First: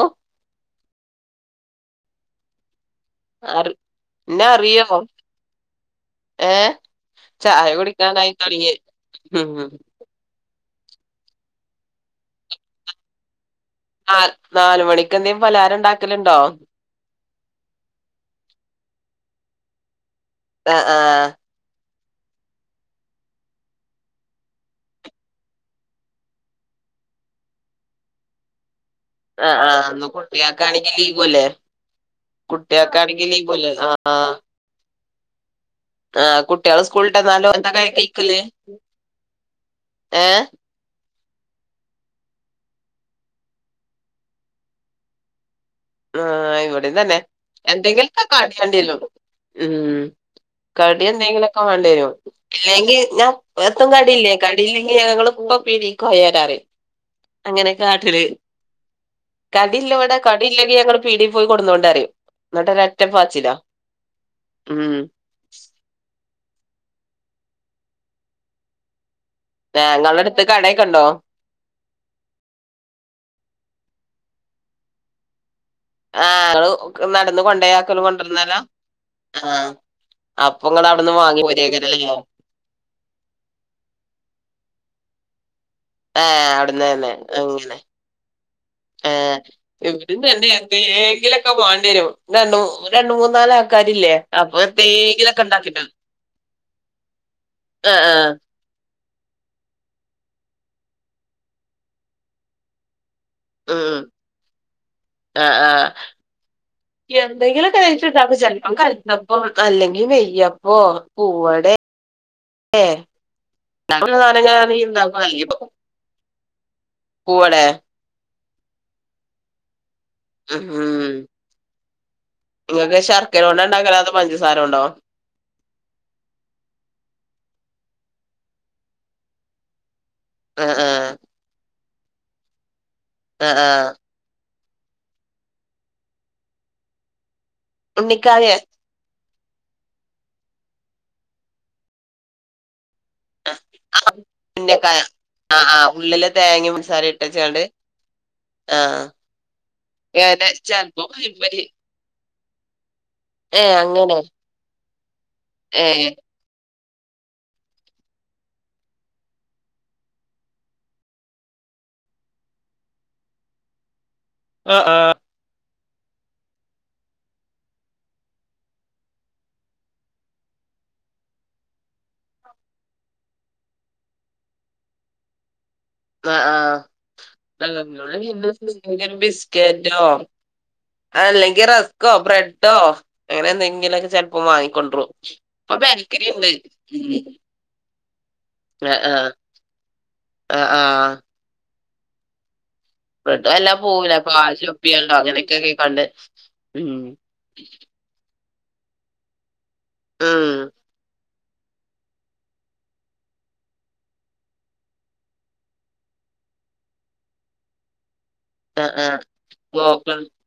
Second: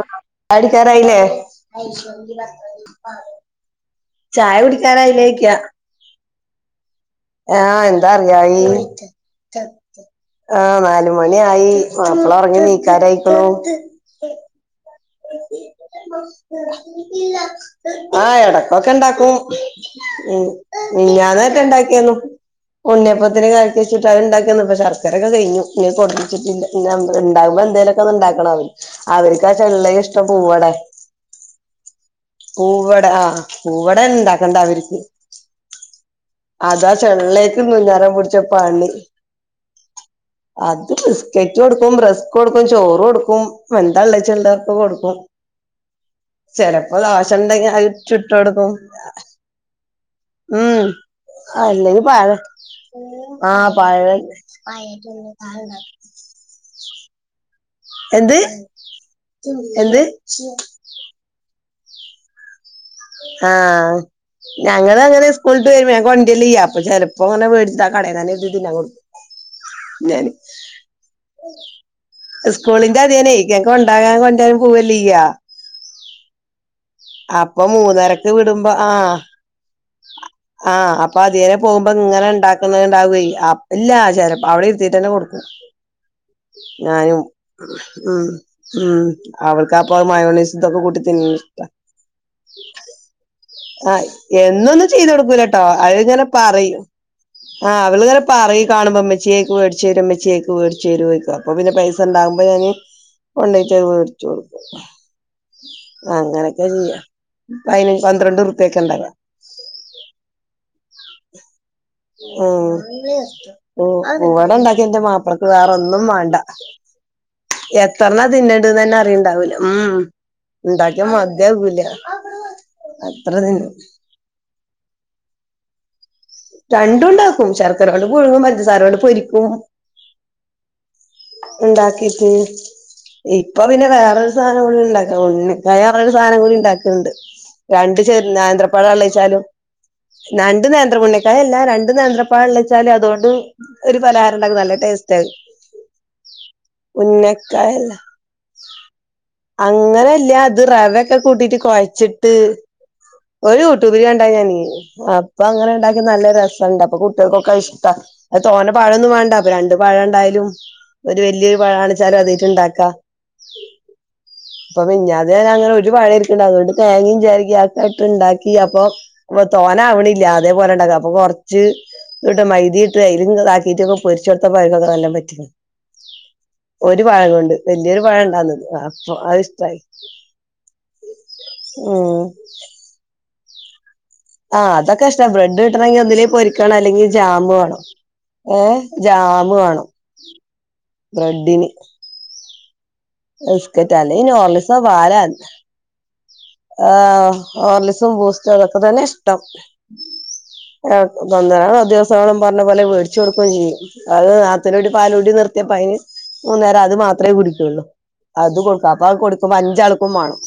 ഓ അടിക്കറായില്ലേ അറി ചായ കുടിക്കാനായില്ലേയ്ക്കാ ഏഹ് ആഹ് എന്താ അറിയായി ഉം ആ നാല് മണി ആയി മാപ്പള ഒറങ്ങി നീക്കാരായികണൂ അഹ് നാല് മണിക്ക് എന്തങ്കിലും പലഹാരം ഉണ്ടാക്കലുണ്ടോ ആഹ് എടക്കൊക്കെ ഇണ്ടാക്കും മി ആ ആ മിഞ്ഞാന്ന് ഇണ്ടാക്കിയാന്നു ഉണ്ണിയപ്പത്തിന് കൽക്കെചിട്ട് അത് ഇണ്ടാക്കിന്നപ്പ ശർക്കരൊക്കെ കഴ്ഞ്ഞു ഇന്ജ് പൊടിപ്പിച്ചിട്ടില്ല ഇണ്ടാകുമ്പോ എന്തേലൊക്കെ ഒന്ന് ഇണ്ടാക്കണം അവർക്ക് ആ ചെള്ളേ ഇഷ്ടംപൂവടെ ലീവുല്ലേ പൂവട കുട്ടികൾക്കാണെങ്കി ആ ലീവുല്ലേ ആ പൂവട ആ ഇണ്ടാക്കണ്ട അവരിക്ക് ആ കുട്ടികള് അതാ സ്കൂളിട്ടന്നാലും ചെള്ളേക്ക് എന്താ കഴി- നുല്യാരം പിടിച്ച കഴിക്കല് പണി ഏ അത് കെറ്റ് കൊടുക്കും ബ്രസ്ക് കൊടുക്കും ചോറ് കൊടുക്കും വെന്തള്ളാച്ച ഉള്ളക്ക കൊടുക്കും ആഹ് ഇവിടെം ചെലപ്പോ തന്നെ ദോശ ഉണ്ടെങ്കി അത് എന്തെങ്കിലക്ക ചുട്ട് കൊടുക്കും കാടിയാണ്ടിയില ഉ ഉം ഉം കടിയൻ എന്തങ്കിലും ഒക്കെ വാണ്ടി അല്ലെങ്കി വരും പഴം ഇല്ലെങ്കിൽ ഞാൻ ആഹ് എർത്തും പഴം കടിയില്ലേ കടിയില്ലെങ്കിൽ ഞങ്ങള് ഇപ്പം പീടിക്ക് കൊയാരാറീം അങ്ങനെ കാട്ടില് എന്ത് കടില്ല എന്ത് ഇബടെ കടി ഞങ്ങള് പീടി പോയി കൊടുന്നോണ്ട് അറീം ആഹ് ഉം ഞങ്ങള് അങ്ങനെ സ്കൂൾ ഇട്ട് വരുമ്പോ ഞങ്ങ വണ്ടി ല്ല്യ അപ്പ ചെലപ്പോ അങ്ങന വേടിച്ചിട്ട് ആ കടേ തന്നെ തിന്നാൻ കൊടും ഞങ്ങളുടെ ഞാന് അടുത്ത് കടയൊക്കെ ഉണ്ടോ സ്കൂളിന്റെ അതിനേ ഞാൻ കൊണ്ടാകാൻ കൊണ്ടരാനും പോവല്ലേ ചെയ്യാ ആ ഇങ്ങള് നടന്ന് അപ്പൊ കൊണ്ടെയാക്കലും മൂന്നരക്ക് കൊണ്ടരുന്നല്ലോ വിടുമ്പോ ആഹ് ആ ആഹ് അപ്പൊ അതിയേരെ പോകുമ്പോ ഇങ്ങനെ ഇണ്ടാക്ക ക്കണ്ടാവേ അപ്പം ഇല്ല ആ ചെലപ്പം അവിടെ ഇരുത്തിയിട്ട് തന്നെ കൊടുക്ക ആഹ് അവിടന്ന് തന്നെ അങ്ങനെ ഉം ഉം ആ അവൾക്കപ്പ ഇവിട തന്നെ മയോണീസ് ഇതൊക്കെ കൂട്ടി തിന്ന്ണ എന്തെങ്ങിലും ഒക്കെ വാണ്ടി വരും ര രണ്ട് മൂന്ന് ആഹ് എന്നൊന്നും ചെയ്ത് കൊടുക്കൂലട്ടോ ഉണ്ടാക്കിട്ടും അത്ങ്ങനെ പറയും ആഹ് അവള്ങ്ങനെ പറയും കാണുമ്പോ ഇമ്മ ചേക്ക് മേടിച്ച് വരും മ്മ ച്ചേക്ക് മേടിച്ചരും ക്ക അപ്പോ പിന്നെ പൈസ ഉണ്ടാകുമോൾ ഞാൻ കൊണ്ടോയിട്ട് ഉം അത് ഉം വെടിച്ചുകൊടുക്കും ആഹ് ആഹ് അങ്ങനെയൊക്കെ ചെയ്യ അയിന് പന്ത്രണ്ട് ഉറുപ്പ്യൊക്കെ ഇണ്ടാക കാൽത്തപ്പോ അല്ലെങ്കി നെയ്യപ്പോ പൂവടെ ഉം പൂവടെ ഉണ്ടെങ്കി സാധനങ്ങ എന്റെ മാപ്പിളക് വേറൊന്ന് ഒന്നും വണ്ട പൂവടയാ എത്രണ തിന്നണ്ട് തന്നെ അറിയണ്ടാവൂല ഉം ഉം ഉണ്ടാക്കിയാ ഉം മതി ആകൂല നിങ്ങൾക്ക് ശർക്കര ഉണ്ടാക്കൽ അതോ പഞ്ചസാര കൊണ്ടോ രണ്ടും ഉണ്ടാക്കും ശർക്കര കൊണ്ട് പുഴുങ്ങും പഞ്ചസാരകൊണ്ട് പൊരിക്കും ആഹ് ആഹ് ഉണ്ടാക്കിട്ട് ആഹ് ആഹ് ഇപ്പൊ ആഹ് പിന്നെ വേറൊരു ഉന്നക്കായർഞ്ഞ സാധനം കൂടി ഉണ്ടാക്കുന്നുണ്ട് രണ്ട് ചെറിയ ഉണ്ണിക്കായ നേന്ത്ര. ള്ളിച്ചാലും രണ്ട് നേന്ത്രം പണ്ണിക്കായല്ല രണ്ട് നേന്ത്ര അപ്പ അള്ളിച്ചാലല് അതുകൊണ്ട് ഒരു പലഹാരം ഉണ്ടാക്കും നല്ല ഉന്നക്കായ ടേസ്റ്റാ ആഹ് ആഹ് ഉള്ളില് തേങ്ങയും പൻസാരിം ഇട്ടച്ചാണ്ട് ഉന്നക്കായല്ല ആഹ് അങ്ങനെല്ല ഏനെ അത് ചെലപ്പോ റവൊക്കെ കൂട്ടിട്ട് പഴംപൊരി കുഴച്ചിട്ട് ത് ഒരു ഏഹ് യൂടൂബില് അങ്ങനെ കണ്ടാ ഞാന് അപ്പൊ അങ്ങനെണ്ടാ ഏഹ് ല്ല രസണ്ടപ്പൊ കുട്ട്യൾക്കൊക്കെയ്ഷ്ടാ അയ് തോനെ പഴൊന്നും വേണ്ട അപ്പ രണ്ട് പഴണ്ടായാലും ഒരു വെല്ല്യൊരു പഴാണ്ച്ചാലും അതേറ്റുണ്ടാക്കാ പ്പോ ആഹ് ആഹ് മിഞ്ഞാ അതേനങ്ങനെ ഒരുപഴേ ര്ക്ക്ണ്ടായോണ്ട് തേങ്ങീം ചെര്കി ആ കെട്ട്ണ്ടാക്കി അപ്പൊ അപ്പൊ തോനാവണില്ല്യാ അതേപോലെണ്ടാക്ക അപ്പൊ കൊറച്ച് ട്ട മൈതിട്ട് അയ്ല്ങ്ങ്താക്കിയിട്ടൊക്കെ പൊര്ച്ചൊട്ത്തപ്പൊ ഒൽക്കൊക്കെ നല്ലൊം പറ്റിക്ണ് ആഹ് ആഹ് വലിയൊരു പഴം ഉണ്ടാന്നത് അപ്പൊ [unintelligible] അത് ബിസ് ഇഷ്ടായി കേറ്റോ അല്ലെങ്കി റസ്ക്കോ ഉം ബ്രെഡോ അങ്ങനെ എന്തെങ്കിലൊക്കെ ച ആഹ് അതൊക്കെ ഇഷ്ടാ ബ്രഡ് കിട്ടണെങ്കി ഒന്ന്ല്ലെങ്കി ഉണ്ട് പൊരിക്കണോ അല്ലെങ്കി ജാമ് വേണം. ഏഹ് ആഹ് ആഹ് ജാമ് വേണം ആഹ് ആഹ് ഇഡ്ഡ്‌ലി ബ്രെഡ് വെല്ലാ പോകൂല അല്ലെ കാശൊപ്പിയണ്ടോ അങ്ങനെയൊക്കെക്കെ കണ്ട് ഉം ആഹ് ഹോർലിസും ബൂസ്റ്റും അതൊക്കെ തന്നെഷ്ടം ഉം തൊന്നരാടം ദിവസങ്ങളും പർഞ്ഞ പോലെ വേട്ച്ച് കൊട്ക്കുകയും ചെയ്യും. അത് നാത്തൂന്റെകുട്ടി പാലൂടി നിർത്തിയപ്പ അയ്ന് മൂന്നേരം അത് മാത്രേ കുടിയ്ക്കുള്ളൂ അത് ആ കൊട്ക്കും ആ അപ്പൊ അയ് കൊടുക്കുമ്പോ അഞ്ചാള്ക്കും നോക്കണം മാണം.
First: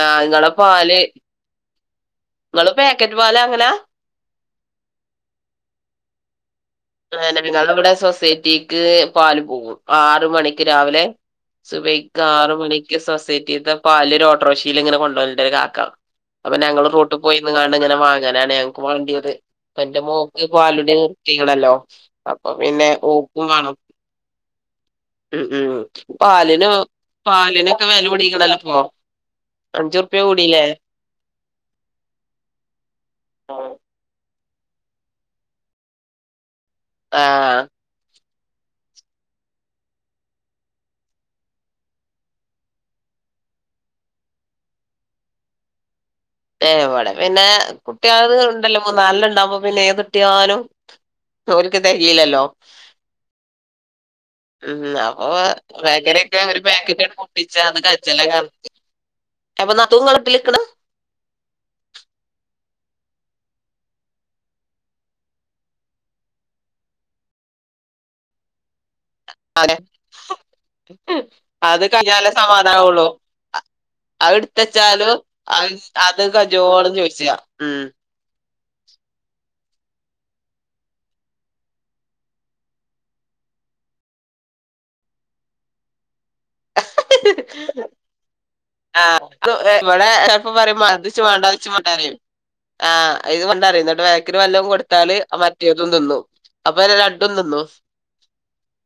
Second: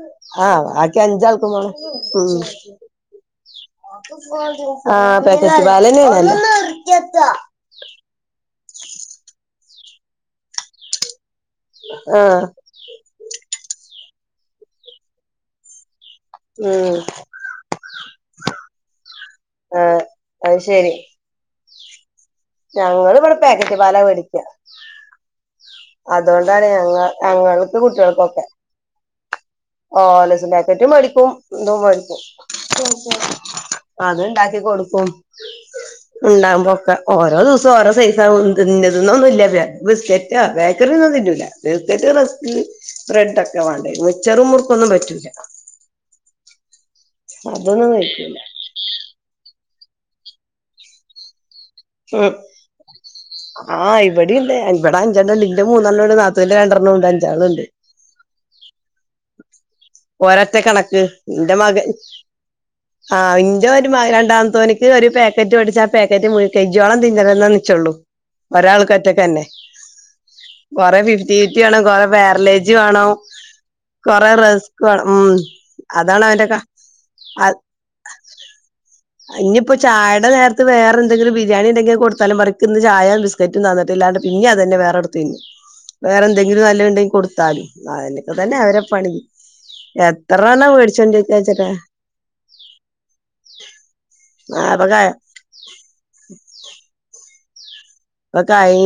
ആ നിങ്ങളെ ആഹ് പാല് വാക്കി അഞ്ചാൾക്കും വേണം. നിങ്ങള് പാക്കറ്റ് പാല് അങ്ങനാ ഉം ആഹ് പേക്കറ്റ് പാലെന്നേണല്ലോ [unintelligible] കാര്ണം വ്ടെ സൊസൈറ്റീക്ക് പാല് പോകും ആറ് മണിക്ക് രാവിലെ സുബൈയ്ക്ക് ആ ആറ് മണിക്ക് സൊസൈറ്റീത്തെ പാല് ഒരു ഓട്ട്രോഷീല് ങ്ങനെ കൊണ്ടോവൽണ്ട് ഒരു കാക്ക അപ്പൊ ഞങ്ങള് ഉം റോട്ട് പോയിന്ന് കാണ്ട് ങ്ങനെ വാങ്ങാനാണ് ഞങ്ങക്ക് വാണ്ട്യത്. ആ എന്റെ മോക്ക് അത് പാലുടി ശരി നിർ ത്തീക്ക്ണല്ലോ അപ്പൊ പിന്നെ ഞങ്ങളിവിടെ ഓക്കും വേണം പാക്കറ്റ് പാലാ മേടിക്ക ഉം ഉം അതുകൊണ്ടാണ് പാലിന് ഞങ്ങ ഞങ്ങൾക്ക് പാലിനൊക്കെ വെലൂടീക്ക്ണല്ലോ പോ ഹോർലിസുംപേക്കറ്റും മേടിക്കും ന്തും മേടിക്കും അത് ണ്ടാക്കി കൊടുക്കും. ണ്ടാവുംമ്പോക്കെ ഓരോ ആഹ് ദിവസൊ ഓരോ സൈസാകും ഇന്നത്‌ന്നൊന്നുല്ല ത് ബിസ്ക്കറ്റാ ബേക്കറിന്നൊന്നും തിന്നൂല്ല ബിസ്ക്കറ്റ് റസ്ക്ക് ബ്രെഡൊക്കെ വാണ്ടേ മിച്ചറും മുർക്കൊന്നും പറ്റൂല്ല ഏഹ് വടെ പിന്നേ അതൊന്നും കുട്ടികളത് കഴിക്കൂല [unintelligible] ണ്ടല്ലമ്മോ നൽണ്ണെണ്ടാവുമ്പോ പിന്നെഏതുട്ട്യാലും ഓരുക്ക് തെക് ഉം യൂലല്ലോ ആഹ് ഇവിടെണ്ട് ഉം ഇവിടെ അപ്പൊ അഞ്ചെണ്ണണ്ട് ഇന്റെ മൂന്നെണ്ണം ഉണ്ട് ബേക്കാറിട്ട്യാ നാത്തൂന്റെ ഒരു രണ്ടെണ്ണം ഉണ്ട് പേക്കറ്റാണ്ട് പൊട്ടിച്ചാ അഞ്ചാളുണ്ട് അത് കൽച്ചലാക്കാ ഒരൊറ്റ കണക്ക് ന്റെ മകൻ ആഹ് ഇന്റെ ഒരു മക രണ്ടാമത്തോനിക്ക് ഒരു പേക്കറ്റ് പൊട്ടിച്ചാ ആ പേക്കറ്റ് മുഴ് കെജോളം തിന്നണന്നാ നിച്ചള്ളൂ ഒരാൾക്കറ്റൊക്കെന്നെ അതെ കൊറെ ഫിഫ്റ്റിവിറ്റി വേണം അത് കൊറെ കഴിഞ്ഞാലേ പാരലേജ് സമാധാനാവുള്ളൂ വേണം കൊറെ അത് റിസ്ക് വാണു എടുത്തച്ചാലും ഉം അത് അത് അതാണവന്റെ കാ കജോളം ചോദിച്ചാ അ ഉം ഞ്ഞിപ്പോ ചായടെ നേര്ത്ത് വേറെന്തെങ്കിലും ബി ബിരിയാണിണ്ടെങ്കി അയ് കൊട്ത്താലും പറിം ക്ക്ന്ന് ചായ ബിസ്ക്കറ്റും തന്നിട്ട്ല്ലാണ്ട് പിന്നി അതെന്നെ വേറെടുത്ത് തിന്നും. വേറെ എന്തെങ്കിലും നല്ലത്ണ്ടെങ്കി കൊട്ത്താലും അ ഓണ്ടൊക്കെ തന്നെ അവരെ പണി എത്രണ്ണം വേടിച്ച് ദ് ച്ച് വാണ്ടാ ച്ച് മുട്ടായതീ ആഹ് ഇത് കൊണ്ടറിം ന്നട്ട് ബേക്ക്ല് ആ വല്ലതും ഇപ്പൊ ക കൊട്ത്താല് മ റ്റേതും തിന്നും. അപ്പൊ എല രണ്ടും തിന്നു പക്കായി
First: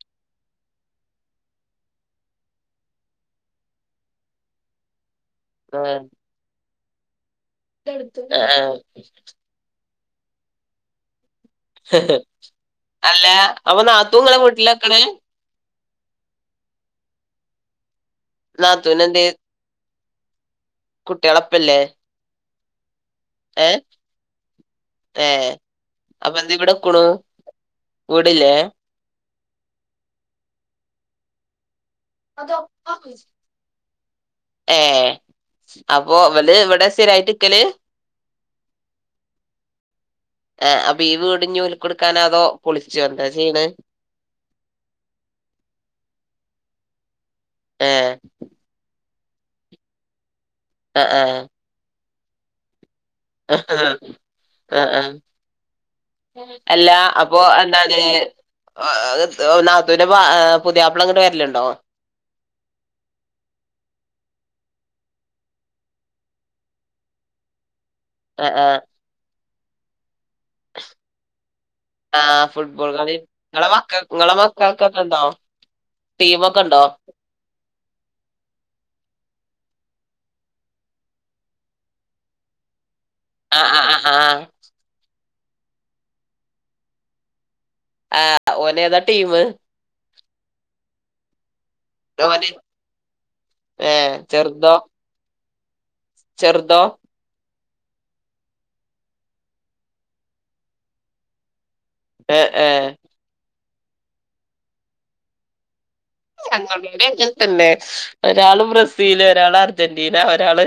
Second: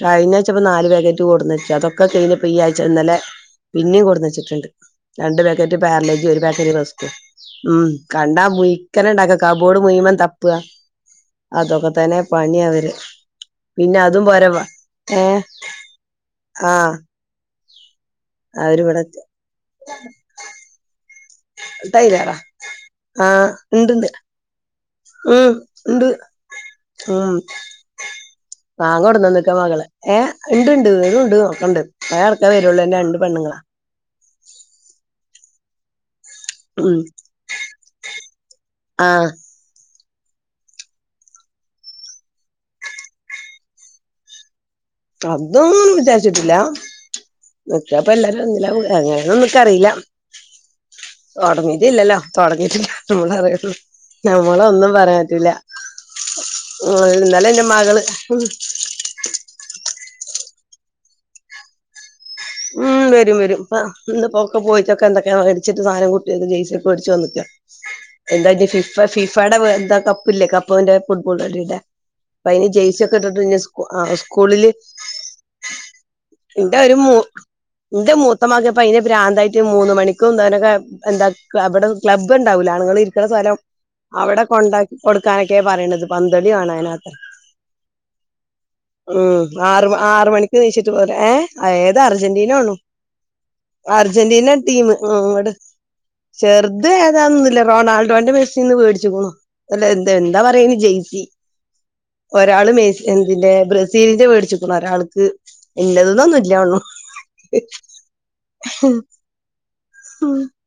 കഴിഞ്ഞഴ്ച്ചപ്പൾ നാല് വേഗറ്റ് കൊടുന്നയ്ച്ച അതൊക്കെ കഴിഞ്ഞപ്പ ഈ ആഴ്ച ഇന്നലെ പിന്നെയും കൊടുന്ന് വച്ചിട്ടുണ്ട് രണ്ട് പാക്കറ്റ് പാർലേജ് ഒരു പാക്കറ്റ് ബസ് ഉം കണ്ടാ ആഹ് പയിക്കന ഉണ്ടാക്ക കബോർഡ് മുയുവൻ തപ്പുക അതൊക്കെ ആഹ് തന്നെ പണി അവര് അല്ല അപ്പൊ പിന്നെ നാത്തൂ അതും ഇങ്ങളെ പോര വാ വീട്ടിലാ നിക്കണേ ഏ ആഹ് അവര് നാത്തൂൻ ഇവിടെ എധ്യേ കുട്ടികളപ്പല്ലേ ല്ലാടാ ആഹ് ഏഹ് ഇണ്ട് ഇണ്ട് ഏഹ് ഉം ഉണ്ട് അപ്പൊ എന്തെ ഇവിടെ നിക്കണു ഉം വീടില്ലേ മാങ്ങോ കൊടെന്നക്കാ മകള് ഏ ഉണ്ട് ഉണ്ട് വുംണ്ട് നോക്കണ്ട് ഏ അപ്പൊ അവല് ഇവിടെ ഉം സ്ഥിരായിട്ടരിക്കല് ആഹ് ആഹ് അപ്പൊ ഈ വീടി ഞ് ഓൽക്ക് കൊടുക്കാനാതോ പൊളിച്ചോ എന്താ ചെയ്യണ് അതൊ വിചാരിച്ചിട്ടില്ല നോക്കപ്പ ഏഹ് എല്ലാരും അങ്ങനെയന്ന നമക്കറിയില്ല ആഹ് ആഹ് തുടങ്ങീട്ട ഇല്ലല്ലോ തുടങ്ങീട്ടില്ല നമ്മളറിയ ആഹ് നമ്മളൊന്നും ആഹ് പറയാൻ പറ്റില്ല അല്ല ആ അപ്പൊ ഇന്നലെ എന്റെ എന്താണ് മകള് നാത്തൂന്റെ പുതിയാപ്പള ഇങ്ങട്ട് വരലുണ്ടോ ഉം വരും വരും അപ്പ ഇൊക്കെ പോയിട്ടൊക്കെ എന്തൊക്കെയ മേടിച്ചിട്ട് സാധനം കുട്ടി ജയ്സിയ ഒക്കെേടിച്ചച്ച് വന്നട്ടാ എന്താ ആഹ് ആഹ് ഫിഫ ഫിഫയുടെ എന്താ കപ്പില്ലേ കപ്പന്റെ ഫുട്ബോൾ വിടെ ആഹ് ഫുട്ബോൾ കണ നിങ്ങളെ മക്കൾ നിങ്ങളടെ സ്കൂളില് മക്കൾക്കൊക്കെ ഇണ്ടോ ടീമ ഒക്കെ ഉണ്ടോ ഇന്റെ മൂത്തമകൻ അയിന്റെ പ്രാന്തായിട്ട് മൂന്ന് മണിക്കുംന്തനൊക്കെ എന്താ അവിടെ ക്ലബ്ണ്ടാവില്ല ആണുങ്ങൾ ഇരി ഇത്ര സ്ഥലം ആ ആ ആ അവിടെ കൊണ്ടാക്കി കൊടുക്കാനൊക്കെയ പറയണത് പന്തള കാണാനത്ര ആ ഓന് ഏതാ ടീമ് ഉം ആറ് ആറ് മണിക്ക് നീച്ചിട്ട് പോരെ ഏ ഏതാ അർജന്റീന ഓന് ആണോ ഏ അർജന്റീന ചെറുതോ ടീംട് ചെറുതോ ചെറുത അതൊന്നില്ല റൊണാൾഡോന്റെ മെസ്സിൽ നിന്ന് മേടിച്ചുോണോ അല്ല എന്താ എന്താ പറയ ജെയ്സി ഏ ഏ ഒരാള് മ എന്തിന്റെ ബ്രസീലിന്റെ മേടിച്ചുക്കണ ഒരാൾക്ക് ഉല്ലതന്നൊന്നുമ ഇല്ല ഉള്ളു ങ്ങനെ തന്നെ ഒരാള് ബ്രസീല് ഒരാള് അർജന്റീന ഒരാള്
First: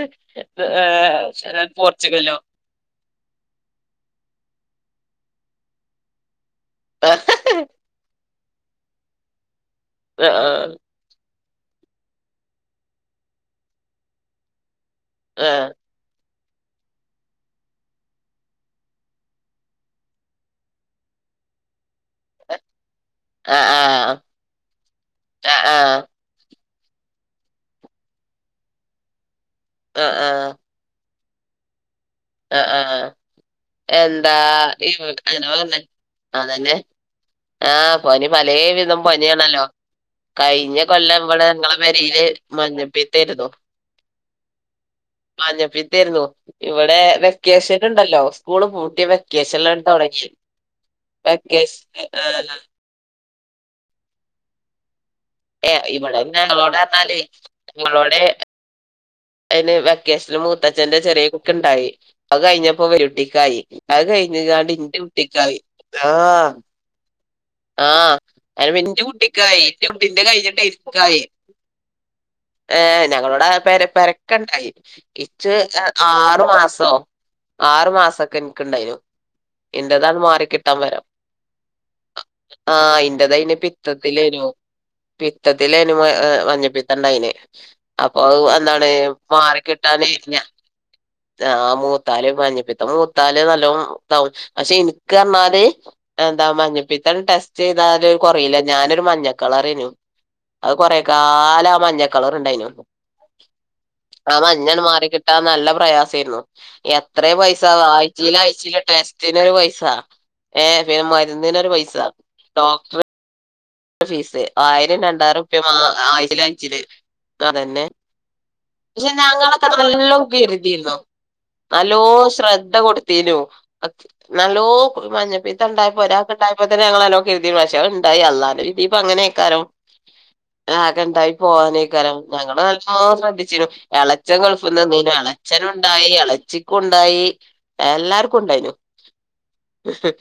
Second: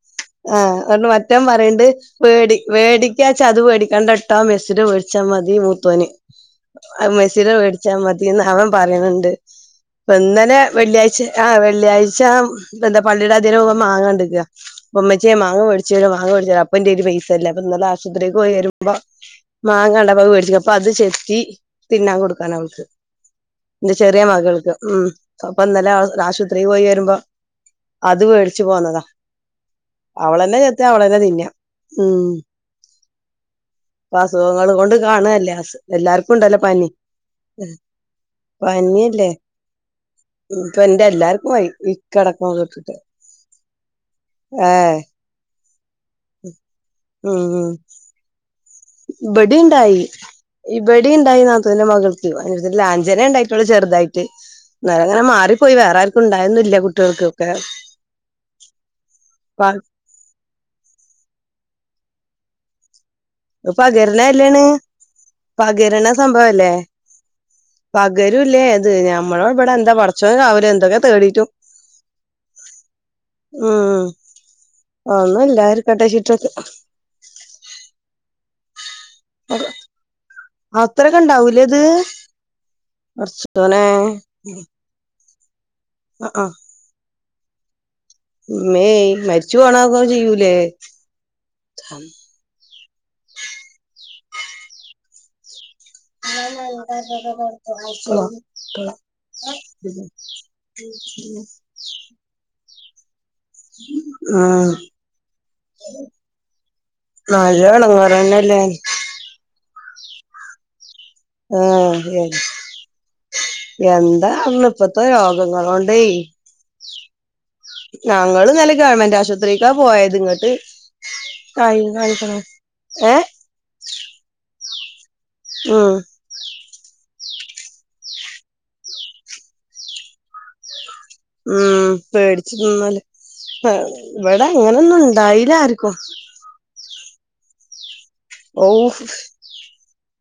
ഏഹ് പോർച്ചുഗലോ വേടിക്കാ ചത് മേടിക്കാണ്ടട്ടോ മെസ്സിഡ മേടിച്ചാൽ മതി മൂത്തോന് ആ ആഹ് മെസ്സീഡ മേടിച്ചാ മതിന്ന് അവൻ പറയണണ്ട് ഇപ്പ ആ ഇന്നലെ വെള്ളിയാഴ്ച ആഹ് വെള്ളിയാഴ്ച എന്താ പള്ളിയുടെ അധം മാങ്ങ എണ്ടടുക്കുക ഉമ്മച്ചെ മാങ്ങ പേട പച്ച മാങ്ങ മേടിച്ച അപ്പന്റെട്ത്ത് പൈസല്ല അപ്പന്നല ആശുപത്രിക്ക് പോയിവരുമ്പ. മാങ്ങ കണ്ടപ്പോ അത്‌ മേടിച്ചിനി അപ്പൊ അത് ചെത്തി തിന്നാൻ കൊടുക്കാണ് അവൾക് ആ ആ ഇന്റെ ചെറിയ മകൾക്ക് ഉ ആ ആ അപ്പൊന്നലെ അ ആശുപത്രിൽ പോയി വരുമ്പോ അത് വെടിച്ചു പോന്നതാ ആ ആ അവളന്നെ അവളെന്നെ തിന്നാ ഉം ആഹ് ആഹ് ഇപ്പൊ എന്താ അസുഖങ്ങൾ ഈ കൊണ്ട് അ കാണല്ലേ ചെറിയോൾ ന്നെ എല്ലാർക്കും ഉണ്ടല്ലോ അതന്നെ പനി ആഹ് പനി പലെ വിധം പനിയല്ലേ പനിയാണല്ലോ കഴിഞ്ഞ ഇപ്പൊ എന്റെ കൊല്ലം ഇവിടെ എല്ലാർക്കും ആയി ഞങ്ങളെ പേരയില് ഇക്കടക്കം തൊട്ടിട്ട് മഞ്ഞപ്പീത്തായിരുന്നു മഞ്ഞപ്പിത്തെരുന്നു ഇവിടെ ഉം വെക്കേഷൻ ഇണ്ടല്ലോ സ്കൂള് പൂട്ടിയ വെക്കേഷനിൽ അങ്ങട് തുടങ്ങിയേ ഇബടിം ഇണ്ടായിനി നാത്തൂന്റെ മകൾക്ക് [unintelligible] ലാഞ്ചന ഇണ്ടായിട്ടുള്ളൂ ചെറുതായിട്ട് ഇന്നാലും അങ്ങനെ മാ ഇണ്ടായി ഏ പോയി വേറെ ഇവിടെ ആർക്കും ഞങ്ങളോട് ഇണ്ടായൊന്നുല്ല പറഞ്ഞാലേ കുട്ട്യൾക്കൊക്കെ അയിന് വെക്കേഷന് മൂത്തച്ഛന്റെ ചെറിയേ [unintelligible] ഇണ്ടായി അത് കഴിഞ്ഞപ്പോ വലിയുട്ടി ക്കായി അത് പകരണല്ലേണ് കഴിഞ്ഞ്ങ്ങാട്ട് ഇന്റുട്ടിക്കായി പകരണ ആഹ് സംഭവല്ലേ ആഹ് പകരൂല്ലേ അയില് പി അത് ഞമ്മള ഇന്റുട്ടിക്കായി ഇവിടെ ഇന്റെ എന്താ കുട്ടീന്റെ പടച്ചോൻ കഴിഞ്ഞിട്ട് കാവല് എന്തൊക്കെ ഇൻക്കായി തേടിട്ടും ഏഹ് ഞങ്ങളോടെ ആക പെര ഉം പര ക്കണ്ടായി ഒന്നും ഇച്ച് ഏഹ് ഇല്ലാതിരിക്കട്ടെ ആറു ചിട്ടക്ക് മാസോ ആറു മാസക്കെ ഇന്ക്ക് ഇണ്ടായിനു ഇന്റതാണ് മാറി കിട്ടാൻ പരം അത്രൊക്കെ ഉണ്ടാവൂലേ ഇത് ആഹ് ആഹ് ഇന്റത്തയിന് പടച്ചോനെ പിത്തത്തിലേനു പിത്തത്തിലേനു മ ആ ഏഹ് ആ മഞ്ഞപ്പിത്തണ്ടായിനെ അപ്പൊ അത്‌ എന്താണ് ഇമ്മേ മരിച്ചു പോണൊക്കെ മാറിക്കിട്ടാന് ഞ ചെയ്യൂലേ ആഹ് മൂത്താല് മഞ്ഞപ്പി ത്തം മൂത്താല് നല്ലോണം ഇതാവും പക്ഷേ ഇൻക്ക് പറ്ഞ്ഞാല് എന്താ മഞ്ഞപ്പിത്തം ടെസ്റ്റെയ്താല് കൊറയില്ല ഞാനൊരു മഞ്ഞക്കളറേനു അഹ് കൊറെ കാലം ആ മഞ്ഞ കളർ ഇണ്ടായിനു ആ ഉം മഞ്ഞണ് മാറിക്കിട്ടാൻ നല്ല പ്രയാസേരുന്നു എത്രേ നല്ല പൈസാവും ആഴ്ച്ചീല് എടങ്ങേറന്നല്ലേ ആഴ്ച്ചീല് ടെസ് റ്റി‌ന് ഒരു പൈസ ഏഹ് പിന്നെ ആ മരുന്നിനൊരു പൈസ ഡോക്ടറെ എന്താ ഫീസ് പറഞ്ഞ ഇപ്പത്തെ ആയിരം രണ്ടായിരം റുപ്യാ മാ രോഗങ്ങളോണ്ടേ ആഴ്ച്ചീല് ആഴ്ച്ചീല് അതെന്നെ ഞങ്ങള് ഇന്നാല് പക്ഷേ ഞങ്ങളൊക്കെ [unintelligible] നല്ലോ കാണിക്കണം ശ്രദ്ധ ഏ കൊടുത്തീനു അ നല്ലോ പ് മഞ്ഞപ്പിത്തം ഉം ഇണ്ടായപ്പോ ഒരാ ക്ക് ഇണ്ടായപ്പോ തന്നെ ഞങ്ങള് നല്ലോണം കര്തീനു പക്ഷേ അഹ് ഇണ്ടായി അള്ളാന്റെ വിധി ഇപ്പൊ അങ്ങനേക്കാരം ആകെ ഇണ്ടായി ഉം പോവാനേക്കാരം ഞങ്ങള് പേടിച്ചിരുന്നല്ല നല്ലോം ശ്രദ്ധി എളച്ചൻ ഇവിടെ ഗൾഫ്ന്ന് അങ്ങനൊന്നും വന്നീനു ഉണ്ടായില്ല ആർക്കും എളച്ചനുണ്ടായി എളച്ചിക്കുണ്ടായി എല്ലാ ർക്കും ഓ ഇണ്ടായിനു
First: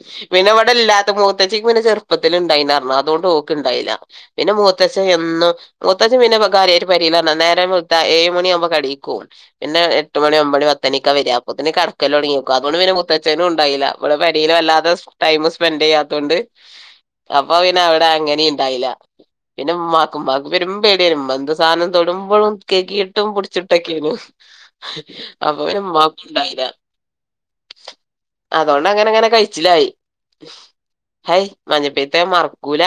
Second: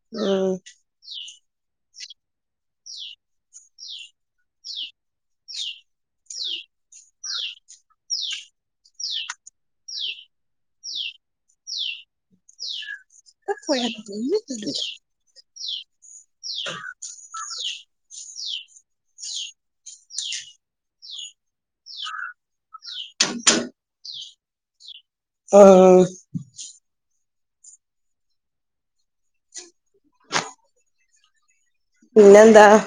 ഉം പിന്നെ ഇവടെ ഇല്ലാത്തെ മൂ ത്തച്ചിക്ക് പിന്നെ ചെറുപ്പത്തില് ഇണ്ടായിനർഞ്ഞു അതോണ്ട് ഓള്ക്ക് ഇണ്ടായില്ല പിന്നെ മൂത്തച്ഛൻ എന്നും മൂത്തച്ഛൻ പിന്നെ പ കാര്യായിട്ട് പെരീന്നറഞ്ഞാ നേരം വെള് ത്താ ഏഴ് മണിയാവുമ്പോ കടേക്ക് പോവും പിന്നെ എട്ട് മണി ഒമ്പണി പത്തണിക്കാ വര്യാ അപ്പോത്തിന് കടക്കല് തൊടങ്ങീക്കും അതോണ്ട് പിന്നെ മൂ ത്തച്ഛനുണ്ടായില്ല ഇവടെ പെരീല് വല്ലാതെ സ് ടൈം സ്പെന്റെയ്യാതോണ്ട് അപ്പോ വേ ന്നെ അവടെ അങ്ങനീം ഇണ്ടായില്ല പിന്നെ ഇമ്മാക്കും ഇമ്മാക്ക് പെരും പേടിയേനി ഇമ്മ എന്ത് സാനം തൊടുമ്പളും കഴ്ക്കീട്ടും പുട്ച്ചിട്ടൊക്കേനു അപ്പൊ പിന്നെ ഉം ഉമ്മാക്കും ഇണ്ടായില്ല അതൊണ്ട് അങ്ങനെ അങ്ങനെ കഴിച്ചിലായി ഹയ് മഞ്ഞപ്പിത്തെ പിന്നെന്താ മറക്കൂല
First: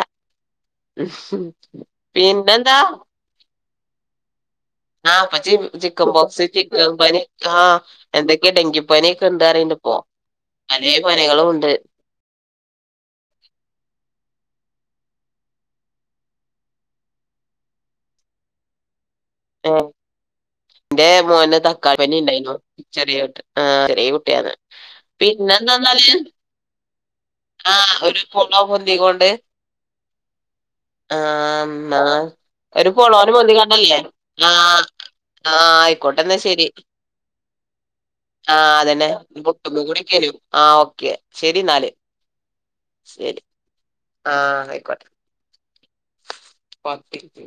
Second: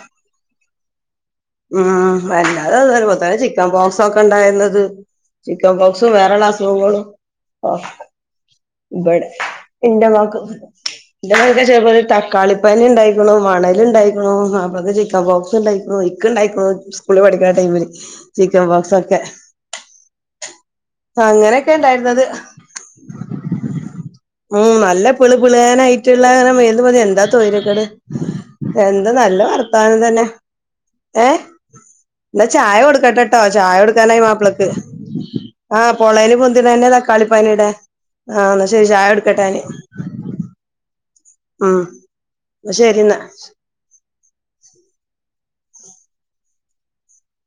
ഉം പിന്നെന്താ വല്ലാതെ ഇതന്നെ ഇപ്പോ തന്നെ ചിക്കൻ ബോക്സൊക്കെ ഇണ്ടായിര്ന്നത് ആഹ് ഇപ്പച്ചി ചിക്കൻ ബോക്സ് ചിക്കൻ പനി ആഹ് ഓഹ് എന്തക്കെ ഡെങ്കി പനിയൊക്കെണ്ട് പറിയ്ണ്ട് ഇന്റെ ഇമ്മാക്ക് [unintelligible] ത ക്കാളിപ്പനി ഇണ്ടായിക്ക്ണു മണല് ഇണ്ടായിക്ക്ണു അപ്പോത് ചിക്കൻബോക്സ്‌ ഇണ്ടായിക്ക്ണ് ഇന് ക്ക് ഇണ്ടായിക്ക്ണു സ്കൂള് പഠിക്കിണ ടൈമില് ചിക്കൻ ബോക്സൊക്കെ ഏഹ് ഇന്റെ മോന് തക്കാളി പനി ഉണ്ടായിരുന്നത് ഇണ്ടായിനു ചെറിയോന്ക്ക് ആഹ് ചെറ്യേ കു ഉം നല്ല പ്ള്പ്ളേനായിറ്റ്ള്ളെ [unintelligible] എന്താ ആ തൊയിരക്കേട് ഒരു പൊളോ എന്താ പൊന്തിക്കൊണ്ട് നല്ല വർത്താനം തന്നെ ആ ഏഹ് ന്നാ ന്നാ ചായ ഒരു പൊളോന് കൊടുക്കട്ടെട്ടോ ചായ പൊന്തിക്കാണ്ടല്ലേ കൊടുക്കാനായി ആ മാപ്പളക്ക് ആ ആഹ് ആയിക്കോട്ടെ പൊളേന് എന്നാ ശരി പൊന്തിയതന്നേ തക്കാളിപ്പനീടെ ആഹ് ന്നാ ശരി ചായൊ വരും ആഹ് ഓക്കെ ശരി ഉം ഇന്നാല് എന്നാ എന്നാ ശരി ആഹ് ന്നയിക്കോട്ടെ ഓക്കേ